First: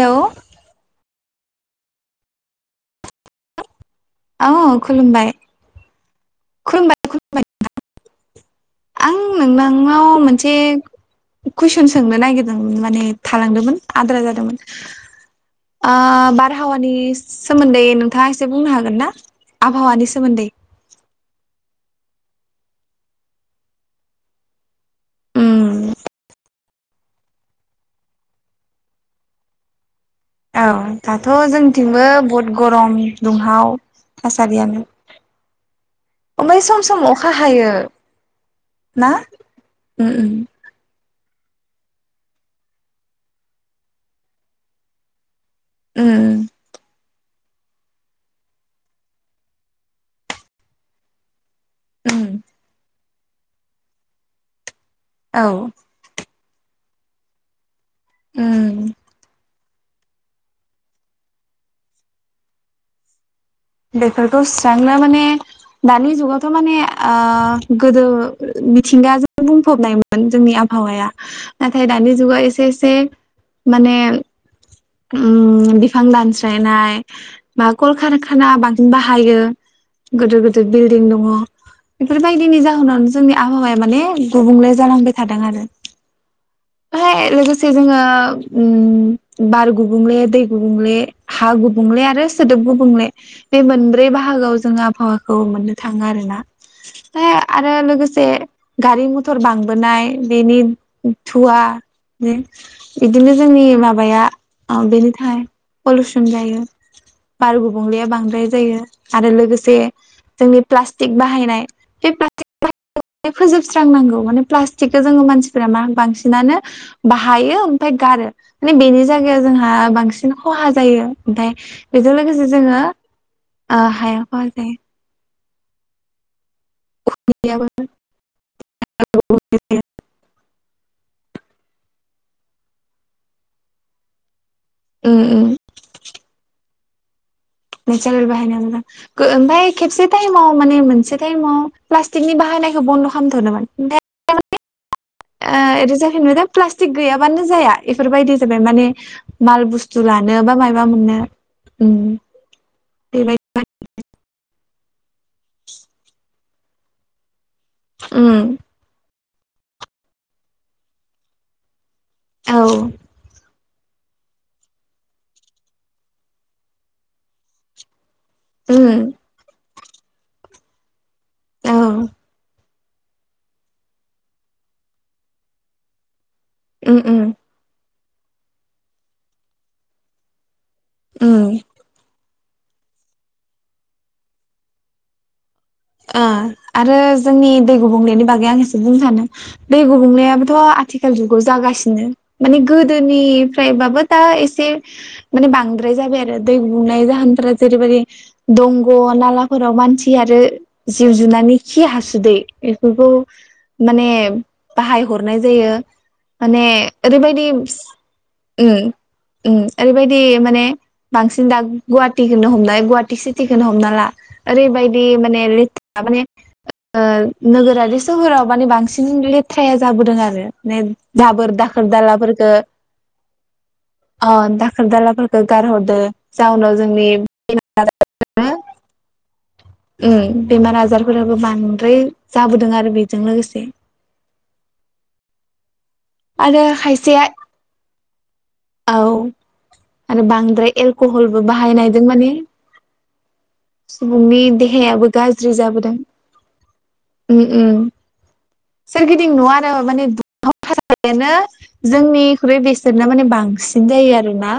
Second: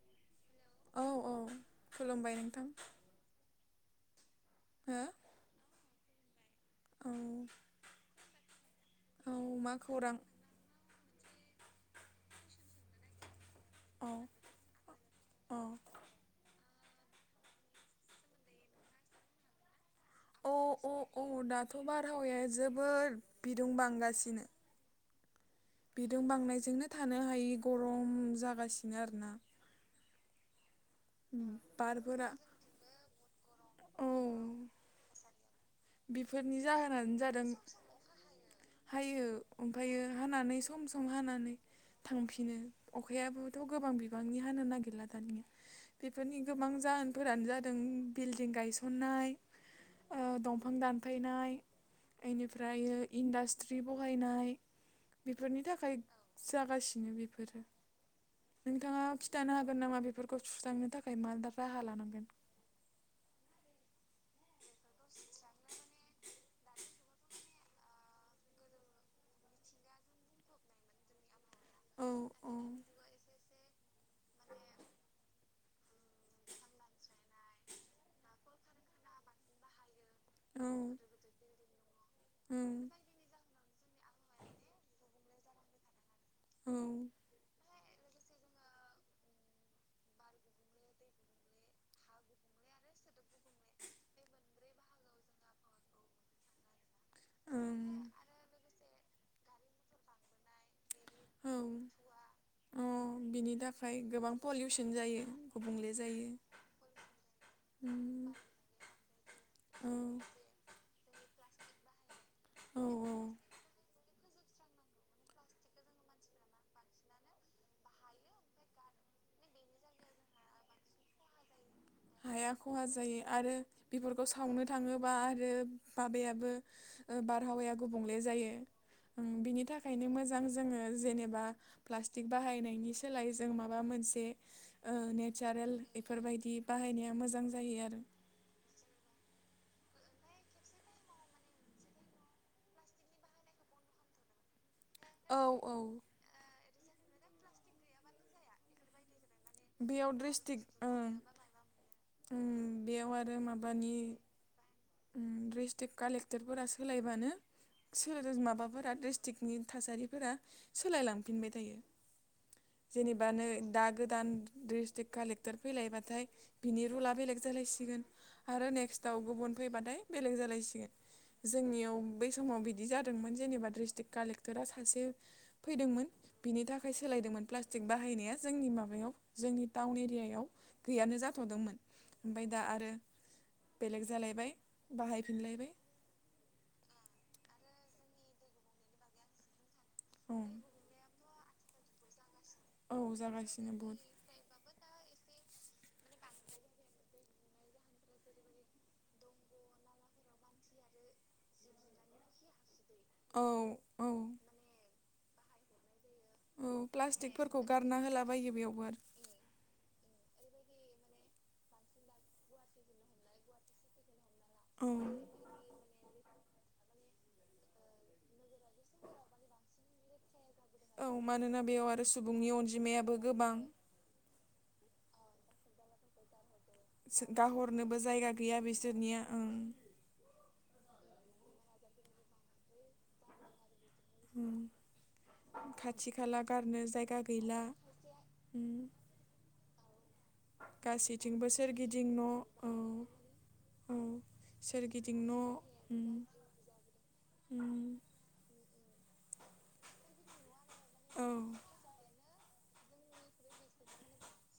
Hello औ औ खुलुमबाय नोंथां अ खुलुमबाय खुलुमबाय अ खुलुमबाय आं नोंदांनाव मोनसे कुइसन सोंनो नागिरदोंमोन माने था थालांदोंमोन औ आद्रा जादोंमोन औ ओ बार हावानि सोमोन्दै नोंथांङा एसे बुंनो हागोन ना? आबहावानि सो अ अ अ दाथ बारहावाया जोबोद बिदुं बांगासिनो उम जोंनो थानो हायि गरम जागासिनो आरोना। औ दाथ जोंथिंबो बारफोरा बहुत गरम दुंहाव औ थासारियानो बेफोरनि ओमफ्राय सम सम जाहोनानो अखा जादों हायो ना हायो ओमफायो उम उम हानानै सम सम सम हानानै थांफिनो अखायाबोथ गोबां बिबांनि हानो नागिरला दानिया। बेफोरनि उम गोबां जाहोनफोरानो जादों बिल्ड दिं गायसननाय ओ दंफां दानफायनाय उम इनिफ्रायो इन्डास्ट्रि बहायनाय औ बेफोरनि थाखाय जागासिनो बेफोरो उम नोंथांङा खिथानो हा गोन नामा बेफोरखौ सुस्रांनो थाखाय मा दा राहा लानांगोन। बेफोरखौ सुस्रांनो माने दानि जुगावथ माने ओ गोदो मिथिंगाजों बुंफबनायमोन जोंनि आब हावाया नाथाय औ दानि जुगा औ एसे एसे माने ओम बिफां दानस्रायनाय बा कल कारखाना बांसिन बाहायो। गोदोर गोदोर औ बिल्डिं दंङ बेफोरबायदिनि ओं जाहोनावनो जोंनि आबहावाया माने गुबुंले जालांबाय थादों आरो औ फाय लोगोसे जोंङो ओ ओम बार गुबुंले दै गुबुंले हा गुबुंले आरो सोदोब गुबुंले बे मोनब्रै बाहा गोआव जोंङो आबहावाखौ मोननो थांङो आरो ना। थाय आरो लोगोसे गारि मथर बांबोनाय बेनि ओं थुवानो औ अ इदिनो बिनि जोंनि थाखाय माबाया गोबां पलिउसन बेनि जायो थाखाय गुबुंले पलुसन जायो। बार गुबुंलेया उम बांद्राय जायो आरो लोगोसे औ जोंनि प्ला स्टिक बाहायनाय बे प्लास्टिक औ बाहायनायखौ फोजोबस्रांनांगौ माने प्लास्टिकखो जोंङो मानसिफोरा मा बांसिनानो बाहायो ओमफाय गारो माने बेनि जाग गायाव जोंहा बांसिन खहा जायो ओमफाय हाया खहा जायो आरो हाया बेफोरखौ खहा सावनो जायो थांङोबा आरो बाबायाबो ओ बारहावाया गुबुंले जायो। ओम बिनि थाखायनो मोजां जोंङो जेनेबा प्लास्टिक बाहायनायनि सोलाय जों माबा मोनसे ओ उम उम नेचारेल बेफोरबायदि बाहायनाया मोजां जायो आरो [unintelligible] गो ओमफाय खेबसे टाइमाव माने मोनसे टाइमाव प्लास्टिकनि बाहायनायखो बन्द' खालामथ'नोमथदोमोन [unintelligible] औ ओ औ ओरै जाफिनबायदा प्लास्टिक गैयाबानो जाया एफोरबायदि जाबाय माने माल बुस्थु बेयाव लानो बा ड्रिस्टिक मायबा ओं मोननो उम बेयाव आरो बेबायदि माबानि ड्रिस्ट्रिक कालेक्टरफोरा सोलायबानो सोलायदों उम माबाफोरा ड्रिस टिकनि थासारिफोरा सोलायलांफिनबाय थायो। औ जेनेबा नो दा गोदान ड्रिस्टिक कालेक्टर फैलायबाथाय बिनि रुला बेलेग जालायसिगोन। आरो उम नेक्स्टआव गुबुन फैबाथाय बेलेग जालायसिगोन। औ जोंनियाव बै समाव बि दि जादोंमोन जेनेबा ड्रिस्टिक कालेक्टारा सासे फैदोंमोन बिनि थाखाय उम उम सोलायदोंमोन प्लास्टिक बाहायनाया जोंनि माबायाव जोंनि टाउन एरियायाव गैयानो उम जाथ'दोंमोन। ओमफाय दा आरो बेलेक जालायबाय, बाहायफिनलायबाय। आ आरो जोंनि दै गुबुंलेनि बागै आं एसे बुंनो सानो दै औ गुबुंलेयाबोथ' आथिखाल जुगाव जागासिनो। माने औ जागासिनो बहुद गोदोनिफ्रायबाबो दा एसे माने बांद्राय जाबाय आरो दै गुबुंनाय जाहोनफोरा जेरैबायदि दंग' नालाफोराव मानसि आरो जिउ जुनारनि खि हासुदै बेफोरखौ औ औ माने बाहाय हरनाय जायो, माने औ ओरैबायदि प्लास्टिकफोरखौ गारना होलाबायो उम्म बेयावबो आरो उम्म। ओरैबायदि माने बांसिन दा गुवाटिखोनो हमलाय गुवाहाटि सिटिखोनो हमना ला। औ ओरैबायदि माने ले माने ओ नोगोरारि सोहोराव माने बांसिन लेथ्राया जाबोदों आरो। ने औ दाबोर मानोना दाखोर बेयाव आरो दालाफोरखो सुबुंनि अनजिमायाबो गोबां। अ दाखोर दालाफोरखो गारहदो। गाहरनोबो जायगा गैया बिसोरनिया ओं। उम्म बेमार आजारफोराबो बांद्राय जाबोदों आरो बेजों लोगोसे। उम्म [unintelligible] खाथि खाला आरो गारनो जायगा खायसेया गैला, उम्म। माने बांद्राय एलक'हलबो बाहायनायजों सोरगिदिं न' माने औ औ सुबुंनि देहायाबो सोरगिदिं गाज्रि न' जाबोदों। उम उम्म उम्म उम सोरगिदिं नुवानो माने दुंहाव औ [unintelligible] जोंनिख्रुइ बेसोरना माने बांसिन जायो आरोना।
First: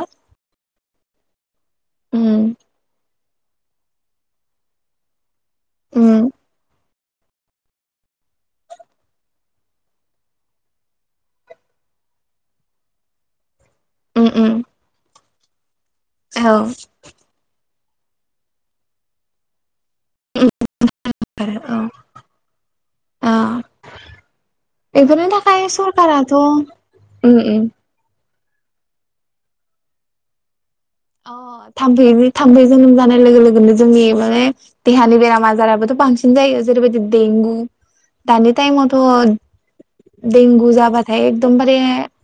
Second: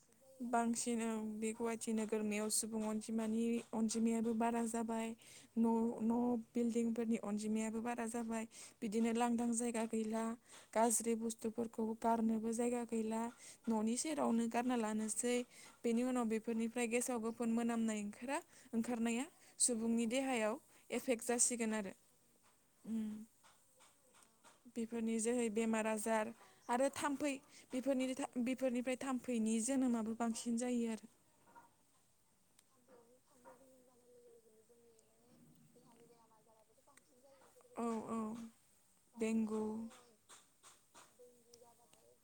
बांसिन ओं बे गुवाहाटि उम नोगोरमायाव सुबुं अनजिमानि अनजिमायाबो बारा जाबाय। न' न' उम बिल्डिं फोरनि अनजिमायाबो बारा जाबाय। बिदिनो लांदां जायगा गैला गाज्रि बुस्थुफोरखौ गारनोबो जायगा गैला। न'नि उम सेरावनो उम गारना लानोसै बेनि उनाव औ बेफोरनिफ्राय गेसाव गोफोन मोनामनाय ओंखारा ओंखारनाया सुबु बुंनि देहायाव एफेक्ट जासिगोन आरो उम्म। ओ बेफोरनि जोहै थाखाय बेमार आजार सरकाराथ' उम आरो थाम्फै उम बेफोरनिनो था बेफोरनिफ्राय थाम्फैनि जोनोमाबो बांसिन जायो। आरो अ थाम्फै थाम्फै जोनोम जानाय लोगो लोगोनो जोंनि माने देहानि बेराम आजाराबोथ' बांसिन जायो जेरैबादि देंगु औ औ दानि टाइमावथ' देंगु देंगु जाबाथाय एकदमबारे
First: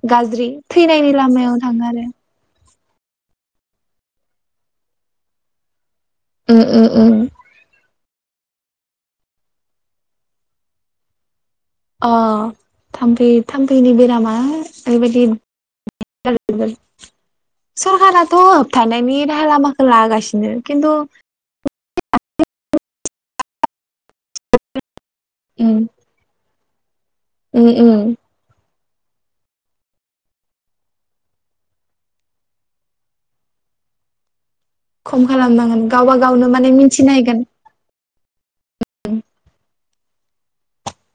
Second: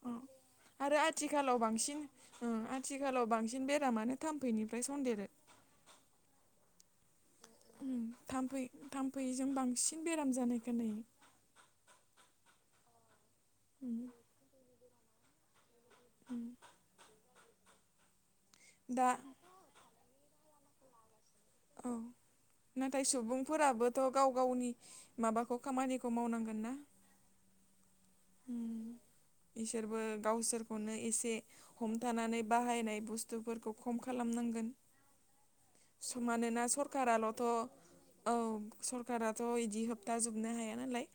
औ गाज्रि आरो थैनायनि लामायाव आथिखालाव थाङो बांसिन आरो। ओं आथिखालाव बांसिन बेरामानो थाम्फैनिफ्राय सन्देरो। उम्म उम्म उम्म। उम्म थाम्फै थाम्फैजों बांसिन बेराम जानाय खोनायो। अह थाम्फै थाम्फैनि उम बेरामा ओरैबादि उम [unintelligible] सरखाराथ' दा होबथानायनि राहा लामाखो लागासि नो खिन्थु औ नाथाय सुबुंफोराबोथ' गाव गावनि माबाखौ खामानिखौ मावनांगोनना। उम्म उम्म। बिसोरबो गावसोरखौनो एसे हमथानानै बाहायनाय बुस्थुफोरखौ खम खालामनांगोन। खम खालामनां मानोना सरखाराल'थ' औ सरखाराथ' इदि होब था जोबनो हाया नालाय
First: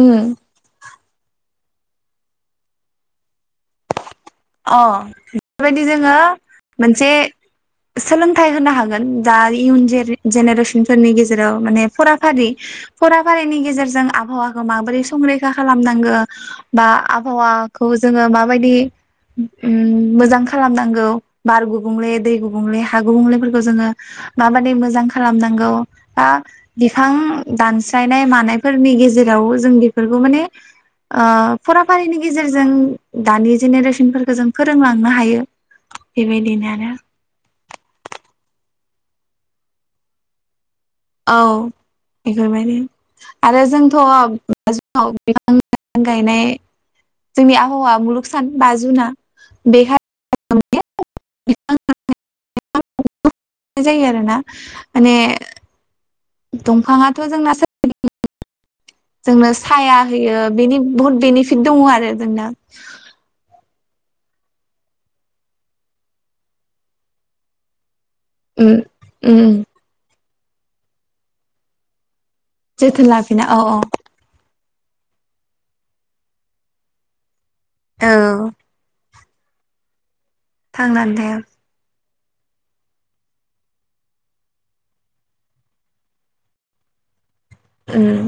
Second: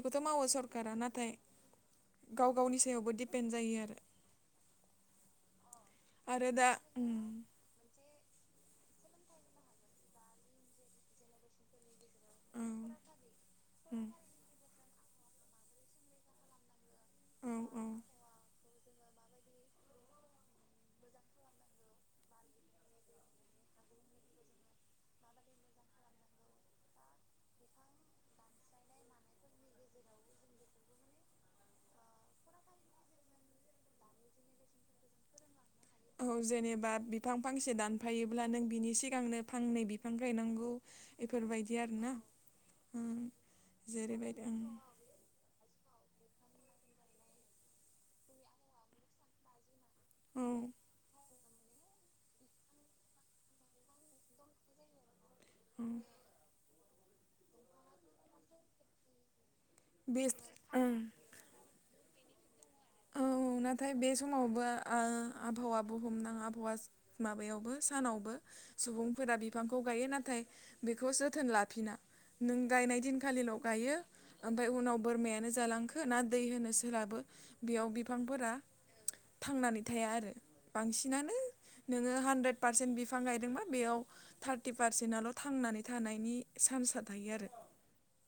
उम मावो सरकारा ना थाय गाव गावनि सायावबो दिडपेन्ड जायो आरो। अ बेबायदि जोङो आरो दा उम मोनसे सोलोंथाइ होनो हागोन दा इयुन जेनेरेसनफोरनि गेजेराव माने फुरा फारि औ फरा फारिनि गेजेरजों उम आबहावाखौ माबोरै संरैखा खालामनांगो बा औ आबहावाखौ जोङो माबायदि उम्म मोजां खालामनांगौ बार गुबुंले दै गुबुंले हा गुबुंलेफोरखौ जोङो माबादि मोजां खालामनांगौ बा बिफां दानस्रायनाय मानायफोरनि गेजेराव यावबो जों बेफोरखौ माने ओ फुराफारिनि गेजेरजों दानि जेनेरेसन फोरख गोजों फोरोंलांनो हायो। औ बेबायदिनो जेनेबा आरो बिफां फांसे दानफायोब्ला नों बिनि सिगांनो फांनै बिफां गायनांगौ। औ इफोरबायदि आरोना इफोरबायदि ओं आरो जोंथ' जेरैबायदि ओं [unintelligible] [unintelligible] गायनाय जोंनि आबहावा मुलुग सान बा जुनआ बे [unintelligible] औ [unintelligible] जायो आरो ना माने औ दंफाङाथ' जोंना [unintelligible] जोंनो साया बे होयो बेनि ओं बहुत बेनिफिट दङ आरो जोंना। औ नाथाय बे समावबो ओ आबहावा बुहमनां आबहावा माबायावबो सानावबो उम सुबुंफोरा उम बिफांखौ गायो नाथाय बेखौ जोथोन लाफिना। नों गायनाय जोथोन लाफिना दिनखालिल' औ औ गायो। ओमफाय उनाव बोरमायानो जालांखो ना दै होनो सोलाबो बेयाव औ बिफांफोरा थांनानै थाया आरो थांनानै थाया बांसिनानो नोङो हानद्रेद पारसेन्ट बिफां गायदोंबा बेयाव थारटि पारसेन्टआल'' थांनानै थानायनि सान्स आ थायो आरो। उम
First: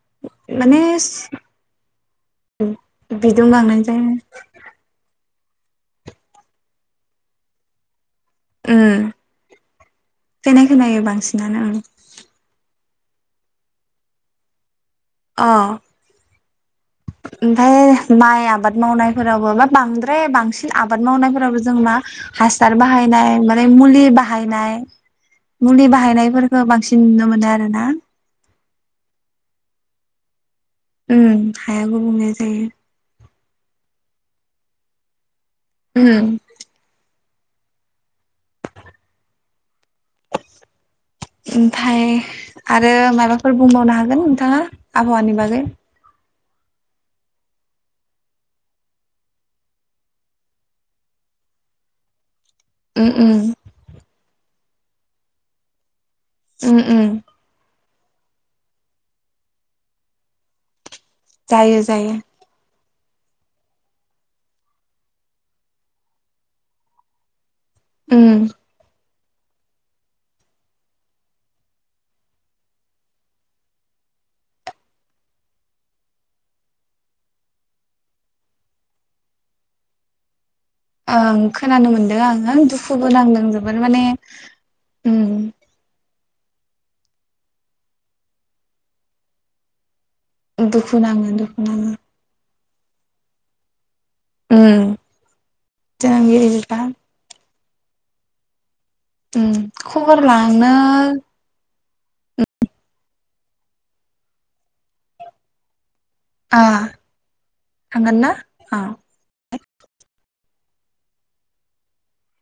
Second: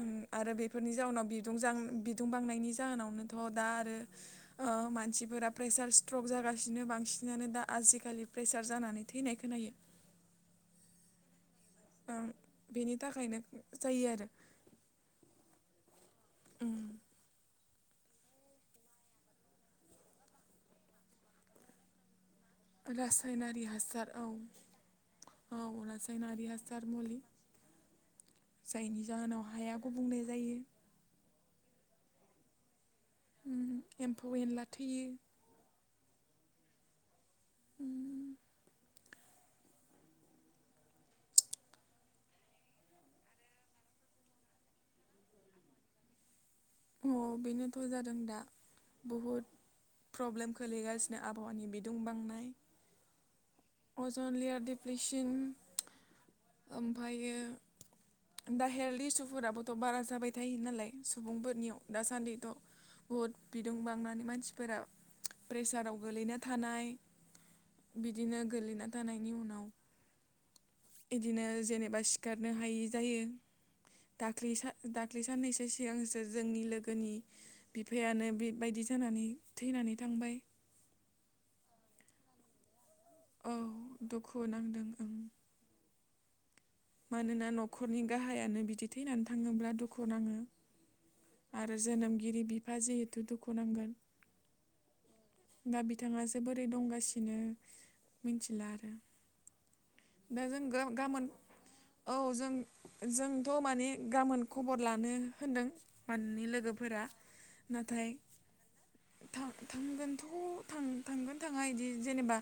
उम आरो माने बेफोरनि जाउनाव बिदुं जां बिदुं बांनायनि जाहोनावनोथ' बिदुं दा आरो बांनायजों ओ ओ मानसिफोरा प्रेसार स्ट्रक जागासिनो बांसिनानो दा आजिकालि प्रेसार उम जानानै थैनाय खोनायो। उम ओं बेनि थाखायनो जायो आरो। अ उम ओमफाय माइ आबाद मावनायफोरावबो बा बांद्राय बांसिन आबाद मावनायफोरावबो जों मा हासार बाहायनाय रासायनारि माने मुलि हासार औ बाहायनाय औ मुलि रासायनारि बाहायनायफोरखो हासार बांसिन मुलि नुनो मोनो आरोना। जायनि जाहोनाव हाया गुबुंले जायो। उम हाया गुबुंले जायो। उम एम्फौ एनला थैयो। उम उम ओमफाय आरो माबाफोर बुंबावनो हागोन नोंथाङा आबहावानि बागै? अ बेनोथ' जादों दा बहुद प्रब्लेम खोलैगासिनो आबहावानि बिदुं बांनाय उम उम अज'न लेयार दिप्रेसोन उम उम ओमफायो दा हेल्थ इसुफोराबोथ' बारा जाबाय थायो नालाय सुबुंफोरनियाव जायो जायो दासान्दिथ' बहुद बिदुं बांनानै मानसिफोरा प्रेसाराव गोलैना थानाय बिदिनो उम गोलैना थानायनि उनाव बिदिनो जेनेबा सिखारनो हायि जायो। दाखलि सा दाखलि साननैसो सिगांसो जोंनि लोगोनि बिफायानो बेबायदि जानानै थैनानै थांबाय। ओं खोनानो मोनदों आङो दुखु खुबो नांदों औ जोबोद माने दुखु नांदों ओं हुम मानोना न'खरनि गाहायानो बिदि थैनानै थाङोब्ला दुखु नाङो। दुखु नाङो दुखु नाङो। दा जिहेथु दुखु नांगोन उम दा बिथाङासो बोरै जों दंगासिनो मिथिला आरो। उम खबर दा जों लांनो ग्रोम गामोन औ जों जों थ' माने गाबोन खबर लानो होनदों। माने आ लोगोफोरा नाथाय थांगोन ना अ थांगोनथ' थ थांगोन थाङा बिदि जेनेबा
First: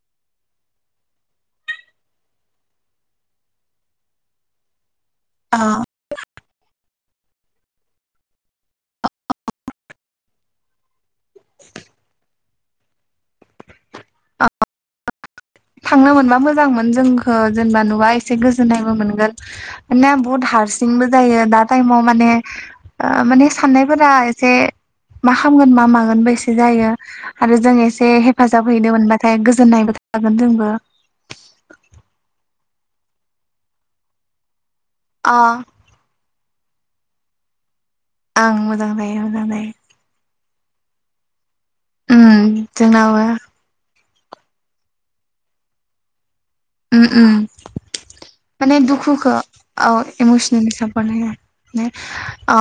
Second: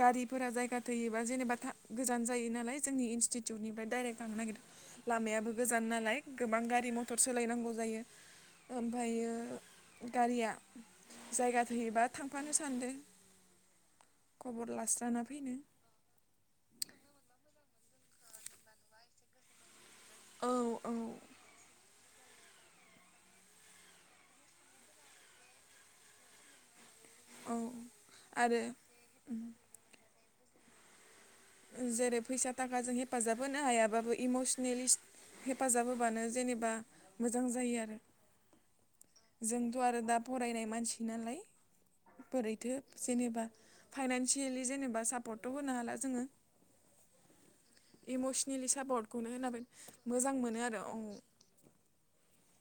गारिफोरा जायगा थोयोबा जेनेबा थां गोजान जायो नालाय जोंनि इनस्टिटिउटनिफ्राय डाइरेक्ट लांनो नागिरदों लामायाबो अ गोजान नालाय। गोबां गारि मथर सोलायनांगौ जायो ओमफायो गारिया जायगा थोयोबा थांफानो सानदों खबर लास्राना फैनो। थांनो मोनबा मोजांमोन जोंखो जेनेबा नुबा एसे गोजोननायबो मोनगोन। ना बुहुत औ हारसिंबो औ जायो दा टाइमाव माने आं माने साननायफोरा एसे मा खामगोन मा मागोनबो एसे जायो। औ आरो जों एसे आरो हेफाजाब हैनो मोनबाथाय गोजोननायबो थागोन जोंबो। जेरै फैसा थाखाजों हेफाजाब होनो हायाबाबो इमसनेलि अ हेफाजाब होबानो जेनेबा मोजां जायो आरो। आं मोजां जायो मोजां जायो। जोंथ' आरो दा फरायनाय मानसि नालाय उम बोरैथो जोंनाबो जेनेबा फाइनानसियेलि जेनेबा सापर्टथ' होनो हाला जोङो। उम उम इमसनेलि माने सापर्ट दुखुखौ खौनो होनानै मोजां मोनो आरो। अ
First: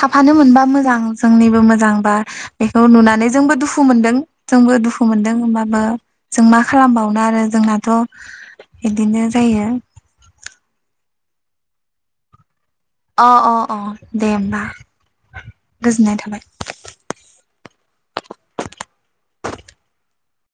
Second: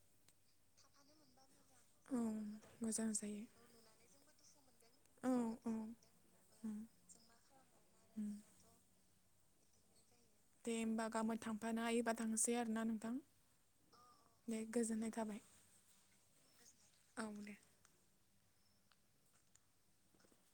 थाफानो मोनबा मोजां जोंनिबो मो मोजांबा औ बेखौ मोजां नुनानै जायो जोंबो दुखु मोनदों। जोंबो दुखु औ मोनदों औ होमबाबो जों मा खालामबावनो आरो जोंनाथ' इदिनो जायो। दे होमबा गाबोन थांफानो हायोबा थांनोसै। अ अ अ दे होमबा गोजोननाय थाबाय। ओं दे।